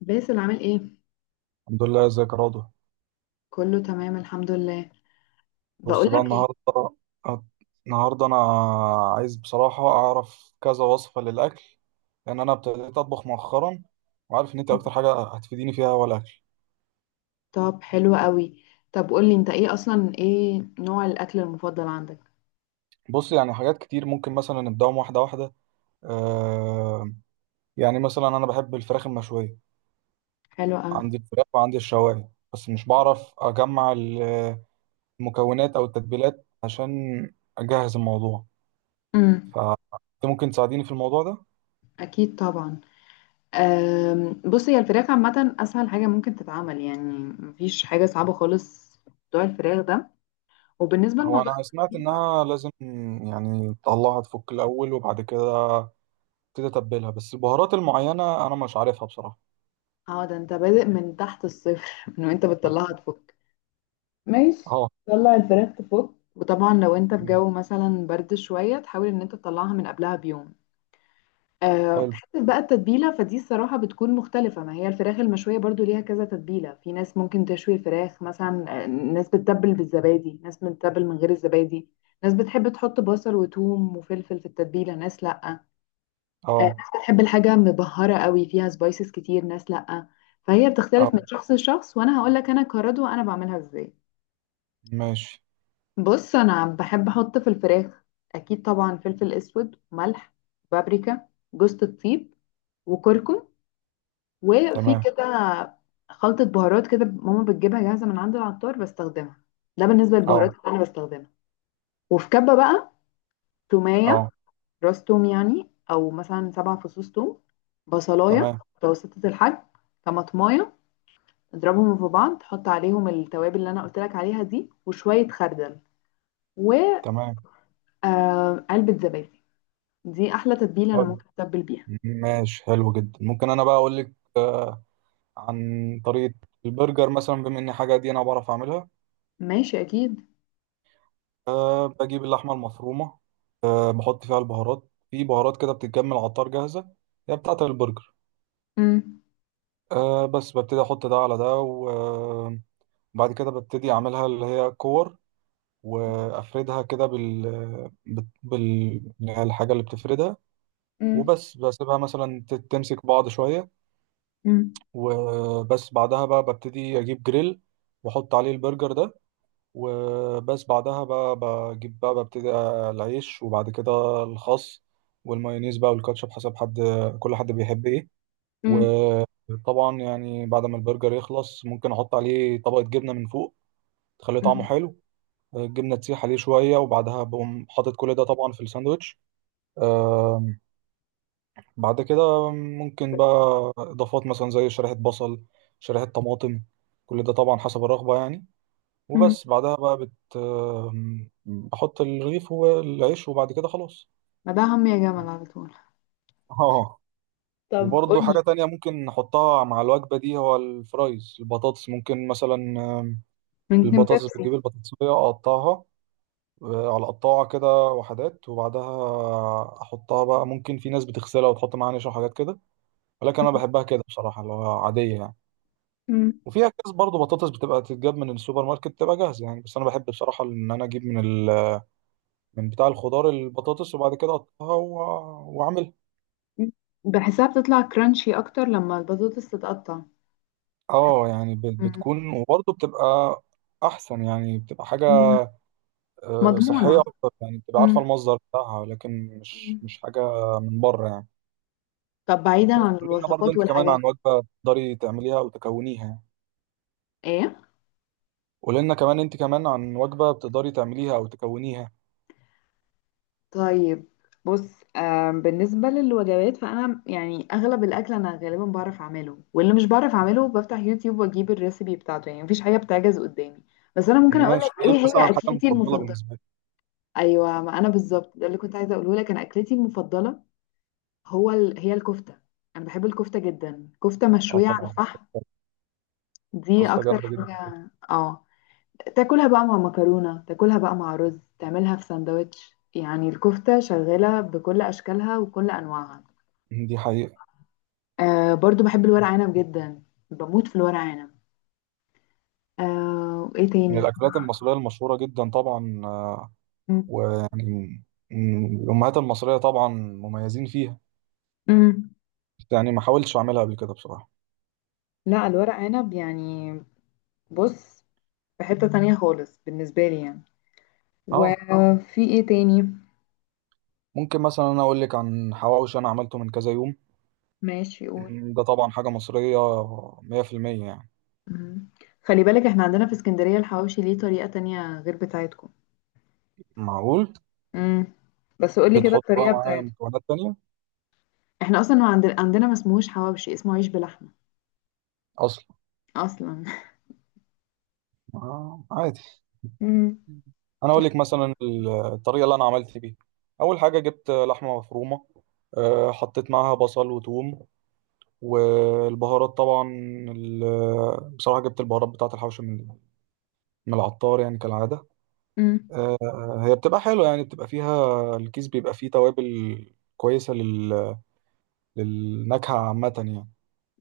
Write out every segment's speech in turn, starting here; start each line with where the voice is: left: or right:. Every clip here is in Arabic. left: باسل عامل ايه؟
right: الحمد لله، ازيك يا راضي؟
left: كله تمام الحمد لله.
right: بص بقى،
left: بقولك ايه؟
right: النهارده أت- انا عايز بصراحه اعرف كذا وصفه للاكل. لان انا ابتديت اطبخ مؤخرا، وعارف ان انت اكتر حاجه هتفيديني فيها هو الاكل.
left: طب حلو قوي. طب قولي انت ايه اصلا، ايه نوع الاكل المفضل عندك؟
right: بص، يعني حاجات كتير ممكن مثلا نبداهم واحده واحده. آه يعني مثلا انا بحب الفراخ المشويه.
left: حلو قوي.
right: عندي الفراخ وعندي الشوايه، بس مش بعرف اجمع المكونات او التتبيلات عشان اجهز الموضوع.
left: امم.
right: فانت ممكن تساعديني في الموضوع ده؟
left: اكيد طبعا. بص، هي الفراخ عامه اسهل حاجه ممكن تتعمل يعني. مفيش حاجه صعبه خالص في موضوع الفراخ ده. وبالنسبه
right: هو انا
left: لموضوع
right: سمعت
left: التتبيله،
right: انها لازم، يعني تطلعها تفك الاول وبعد كده تبتدي تتبلها، بس البهارات المعينه انا مش عارفها بصراحه.
left: اه ده انت بادئ من تحت الصفر من وانت بتطلعها
right: اه.
left: تفك. ماشي.
right: آه،.
left: طلع الفراخ تفك، وطبعا لو انت في
right: تمام.
left: جو مثلا برد شويه، تحاول ان انت تطلعها من قبلها بيوم.
right: حلو.
left: حتة بقى التتبيلة، فدي الصراحة بتكون مختلفة، ما هي الفراخ المشوية برضو ليها كذا تتبيلة. في ناس ممكن تشوي الفراخ مثلا، ناس بتتبل بالزبادي، ناس بتتبل من غير الزبادي. ناس بتحب تحط بصل وثوم وفلفل في التتبيلة، ناس لأ. ناس
right: اه.
left: بتحب الحاجة مبهرة قوي فيها سبايسز كتير، ناس لأ. فهي
right: اه.
left: بتختلف من شخص لشخص، وأنا هقولك أنا كردوة أنا بعملها إزاي.
right: ماشي.
left: بص، أنا بحب أحط في الفراخ أكيد طبعا فلفل أسود، ملح، بابريكا، جوز الطيب، وكركم. وفي
right: تمام.
left: كده خلطة بهارات كده ماما بتجيبها جاهزة من عند العطار بستخدمها. ده بالنسبة للبهارات
right: اه.
left: اللي أنا بستخدمها. وفي كبة بقى، تومية،
right: اه.
left: راس توم يعني أو مثلا سبع فصوص توم، بصلاية
right: تمام.
left: متوسطة الحجم، طماطماية. اضربهم في بعض، حط عليهم التوابل اللي أنا قلت لك عليها دي وشوية خردل وعلبة
right: تمام.
left: زبادي. دي أحلى تتبيلة أنا
right: طيب.
left: ممكن أتبل بيها.
right: ماشي. حلو جدا. ممكن انا بقى اقول لك عن طريقه البرجر مثلا، بما ان حاجه دي انا بعرف اعملها.
left: ماشي أكيد.
right: أه، بجيب اللحمه المفرومه. أه، بحط فيها البهارات، في بهارات كده بتتجمع على العطار جاهزه هي بتاعه البرجر.
left: مم.
right: أه، بس ببتدي احط ده على ده، وبعد كده ببتدي اعملها اللي هي كور، وافردها كده اللي هي الحاجه اللي بتفردها.
left: مم.
right: وبس بسيبها مثلا تمسك بعض شويه.
left: مم.
right: وبس بعدها بقى ببتدي اجيب جريل، واحط عليه البرجر ده. وبس بعدها بقى بجيب بقى ببتدي العيش وبعد كده الخس، والمايونيز بقى والكاتشب حسب حد، كل حد بيحب ايه.
left: مم.
right: طبعا يعني بعد ما البرجر يخلص، ممكن احط عليه طبقة جبنة من فوق تخليه طعمه حلو. الجبنة تسيح عليه شوية، وبعدها بقوم حاطط كل ده طبعا في الساندوتش. آم، بعد كده ممكن بقى إضافات، مثلا زي شريحة بصل، شريحة طماطم، كل ده طبعا حسب الرغبة يعني.
left: مم.
right: وبس بعدها بقى بت آم، بحط الرغيف والعيش، وبعد كده خلاص.
left: ما ده هم يا جمل على طول.
right: اه.
left: طب
right: وبرضه
left: قولي.
right: حاجة تانية ممكن نحطها مع الوجبة دي هو الفرايز، البطاطس ممكن مثلا.
left: ممكن
right: البطاطس،
left: بيبسي.
right: بتجيب البطاطساية أقطعها على قطاعة كده وحدات، وبعدها أحطها بقى. ممكن في ناس بتغسلها وتحط معاها نشا وحاجات كده، ولكن أنا بحبها كده بصراحة، اللي هو عادية يعني.
left: مم.
right: وفيها كيس برضه بطاطس بتبقى تتجاب من السوبر ماركت بتبقى جاهزة يعني، بس أنا بحب بصراحة إن أنا أجيب من ال... من بتاع الخضار البطاطس، وبعد كده أقطعها وأعملها.
left: مم. بحسها بتطلع كرانشي اكتر لما البطاطس تتقطع. بحس-
right: أه يعني
left: مم.
right: بتكون، وبرضه بتبقى أحسن يعني، بتبقى حاجة
left: مم.
right: صحية
left: مضمونة.
right: أكتر يعني، بتبقى عارفة
left: مم.
right: المصدر بتاعها، لكن مش
left: مم.
right: مش حاجة من بره يعني.
left: طب بعيدا
right: بس
left: عن
right: قولي لنا برضه
left: الوصفات
right: انت كمان
left: والحاجات دي.
right: عن وجبه تقدري تعمليها او تكونيها.
left: ايه؟
right: قولي لنا كمان انت كمان عن وجبه بتقدري تعمليها او تكونيها.
left: طيب، بص، بالنسبة للوجبات فأنا يعني أغلب الأكل أنا غالبا بعرف أعمله، واللي مش بعرف أعمله بفتح يوتيوب وأجيب الريسبي بتاعته، يعني مفيش حاجة بتعجز قدامي. بس أنا ممكن أقولك
right: ماشي.
left: إيه
right: ايه
left: هي
right: مثلا الحاجه
left: أكلتي
right: المفضله
left: المفضلة.
right: بالنسبه لك؟
left: أيوة، ما أنا بالظبط ده اللي كنت عايزة أقوله لك. أنا أكلتي المفضلة هي الكفتة. أنا بحب الكفتة جدا، كفتة
right: اه
left: مشوية على
right: طبعا.
left: الفحم. دي
right: كفته
left: أكتر
right: جامده جدا.
left: حاجة. اه، تاكلها بقى مع مكرونة، تاكلها بقى مع رز، تعملها في سندوتش، يعني الكفتة شغالة بكل أشكالها وكل أنواعها.
right: دي حقيقه.
left: آه برضو بحب الورق عنب جدا، بموت في الورق عنب. آه، إيه
right: من
left: تاني؟
right: الاكلات المصريه المشهوره جدا طبعا، ويعني الامهات المصريه طبعا مميزين فيها.
left: امم.
right: بس يعني ما حاولتش اعملها قبل كده بصراحه.
left: لا، الورق عنب يعني بص، في حتة تانية خالص بالنسبة لي يعني.
right: اه.
left: وفي إيه تاني؟
right: ممكن مثلا انا اقول لك عن حواوشي، انا عملته من كذا يوم.
left: ماشي قول.
right: ده طبعا حاجه مصريه 100%، يعني.
left: مم. خلي بالك احنا عندنا في اسكندرية الحواوشي ليه طريقة تانية غير بتاعتكم.
right: معقول.
left: امم. بس قولي كده
right: بتحط بقى
left: الطريقة
right: معاه
left: بتاعتكم.
right: مكونات تانية؟
left: احنا اصلا ما عندنا ما اسمهوش حواوشي، اسمه عيش بلحمة
right: اصلا؟
left: اصلا
right: آه، عادي.
left: امم.
right: انا اقول لك مثلا الطريقه اللي انا عملت بيها. اول حاجه، جبت لحمه مفرومه. حطيت معاها بصل وثوم، والبهارات طبعا. بصراحه جبت البهارات بتاعه الحوشه من العطار يعني كالعاده.
left: امم.
right: هي بتبقى حلوه يعني، بتبقى فيها الكيس بيبقى فيه توابل كويسه للنكهه عامه يعني.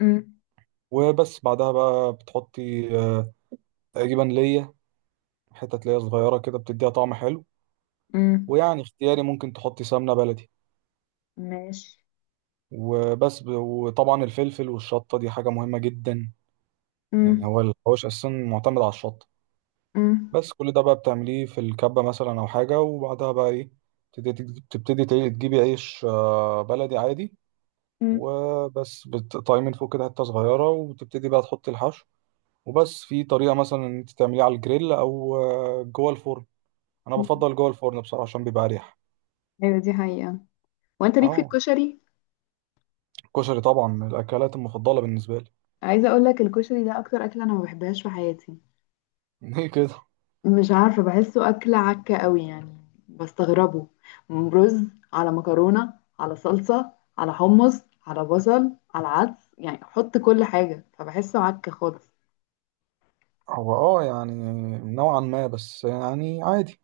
left: امم.
right: وبس بعدها بقى بتحطي تقريبا ليا، حتة ليا صغيرة كده بتديها طعم حلو.
left: امم.
right: ويعني اختياري ممكن تحطي سمنة بلدي.
left: ماشي.
right: وبس وطبعا الفلفل والشطة دي حاجة مهمة جدا. يعني
left: امم.
right: هو الحواوش أساسا معتمد على الشطة.
left: امم.
right: بس كل ده بقى بتعمليه في الكبة مثلا أو حاجة، وبعدها بقى إيه، تبتدي تجيبي عيش بلدي عادي.
left: امم.
right: وبس بتقطعيه من فوق كده حتة صغيرة، وتبتدي بقى تحطي الحشو. وبس في طريقة مثلا إن أنت تعمليه على الجريل أو جوه الفرن. أنا بفضل جوه الفرن بصراحة عشان بيبقى أريح.
left: ايوه دي حقيقة. وانت ليك في
right: أه.
left: الكشري.
right: الكشري طبعا من الأكلات المفضلة بالنسبة لي.
left: عايزة اقول لك الكشري ده اكتر اكلة انا ما بحبهاش في حياتي.
right: ليه كده؟
left: مش عارفة، بحسه أكلة عكة قوي يعني. بستغربه. رز على مكرونة على صلصة على حمص على بصل على عدس، يعني حط كل حاجة، فبحسه عكة خالص.
right: هو اه يعني نوعا ما، بس يعني عادي.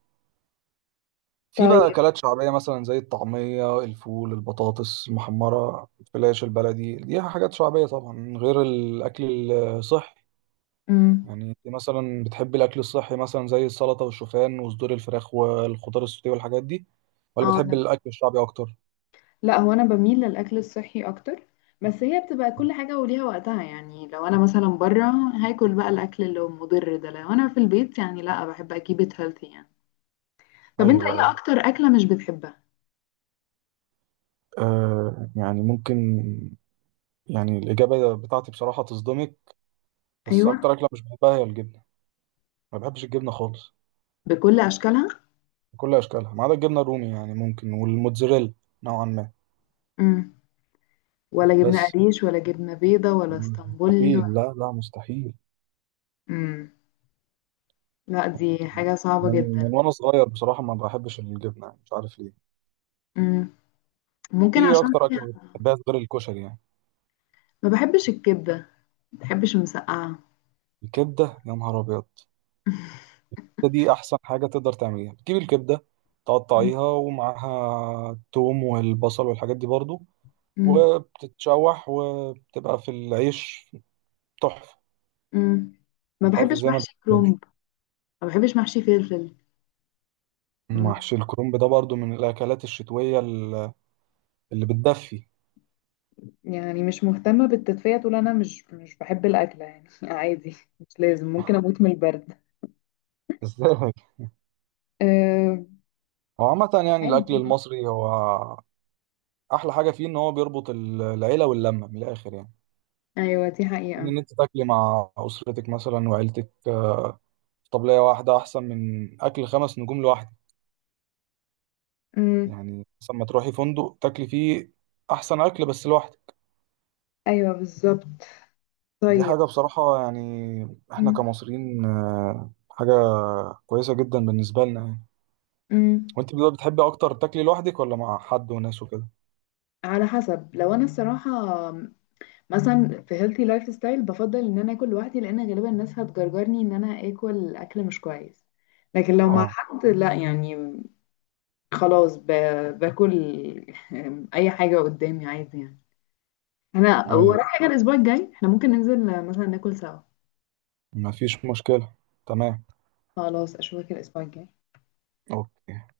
right: في بقى
left: طيب.
right: اكلات شعبيه مثلا زي الطعميه، الفول، البطاطس المحمره، الفلاش البلدي، دي حاجات شعبيه طبعا من غير الاكل الصحي.
left: امم.
right: يعني انت مثلا بتحبي الاكل الصحي، مثلا زي السلطه والشوفان وصدور الفراخ والخضار السوتيه والحاجات دي، ولا
left: اه
right: بتحبي
left: انا،
right: الاكل الشعبي اكتر؟
left: لا هو انا بميل للاكل الصحي اكتر. بس هي بتبقى كل حاجة وليها وقتها، يعني لو انا مثلا بره هاكل بقى الاكل اللي هو مضر ده. لو انا في البيت يعني لا، بحب اكيب ات هيلثي يعني. طب
right: ايوه.
left: انت ايه
right: أيوة.
left: اكتر اكلة مش بتحبها؟
right: يعني ممكن، يعني الاجابه بتاعتي بصراحه تصدمك، بس
left: ايوه.
right: اكتر اكله مش بحبها هي الجبنه. ما بحبش الجبنه خالص.
left: بكل اشكالها.
right: كل اشكالها، ما عدا الجبنه الرومي يعني ممكن، والموتزاريلا نوعا ما.
left: ولا جبنة
right: بس
left: قريش ولا جبنة بيضة ولا اسطنبولي ولا...
right: مستحيل، لا لا مستحيل.
left: مم. لا دي حاجة صعبة
right: من
left: جدا.
right: وانا صغير بصراحه ما بحبش الجبنه، يعني مش عارف ليه.
left: مم.
right: انت
left: ممكن
right: ايه
left: عشان
right: اكتر
left: فيها.
right: اكله بتحبها غير الكشري يعني؟
left: ما بحبش الكبدة. ما بحبش المسقعة.
right: الكبده يا نهار ابيض! دي احسن حاجه تقدر تعمليها. بتجيب الكبده
left: مم.
right: تقطعيها ومعاها الثوم والبصل والحاجات دي برضو،
left: مم.
right: وبتتشوح وبتبقى في العيش تحفه.
left: مم. ما
right: مش عارف
left: بحبش
right: ازاي ما
left: محشي
right: بتحبهاش.
left: كرنب. ما بحبش محشي فلفل. مم.
right: محشي الكرنب ده برضو من الاكلات الشتويه اللي بتدفي.
left: يعني مش مهتمة بالتدفئة تقول أنا مش بحب الأكلة يعني عادي، مش لازم، ممكن أموت من البرد.
right: ازاي؟
left: أه...
right: هو عامة يعني الأكل
left: عادي.
right: المصري، هو أحلى حاجة فيه إن هو بيربط العيلة واللمة من الآخر يعني.
left: أيوة دي
right: يعني
left: حقيقة.
right: إن أنت تاكلي مع أسرتك مثلا وعيلتك في طبلية واحدة أحسن من أكل خمس نجوم لوحدك.
left: مم.
right: يعني مثلا ما تروحي فندق تاكلي فيه أحسن أكل بس لوحدك.
left: أيوة بالظبط.
right: دي
left: طيب.
right: حاجة بصراحة يعني، إحنا
left: مم.
right: كمصريين حاجة كويسة جدا بالنسبة لنا يعني.
left: مم.
right: وأنت بقى بتحبي أكتر تاكلي لوحدك ولا مع حد وناس وكده؟
left: على حسب، لو انا الصراحه مثلا في healthy لايف ستايل بفضل ان انا اكل لوحدي، لان غالبا الناس هتجرجرني ان انا اكل اكل مش كويس. لكن لو مع
right: أه.
left: حد لا يعني خلاص باكل اي حاجه قدامي عادي يعني. انا
right: أيوه.
left: ورايا حاجه الاسبوع الجاي احنا ممكن ننزل مثلا ناكل سوا.
right: مفيش مشكلة. تمام.
left: خلاص اشوفك الاسبوع الجاي.
right: اوكي.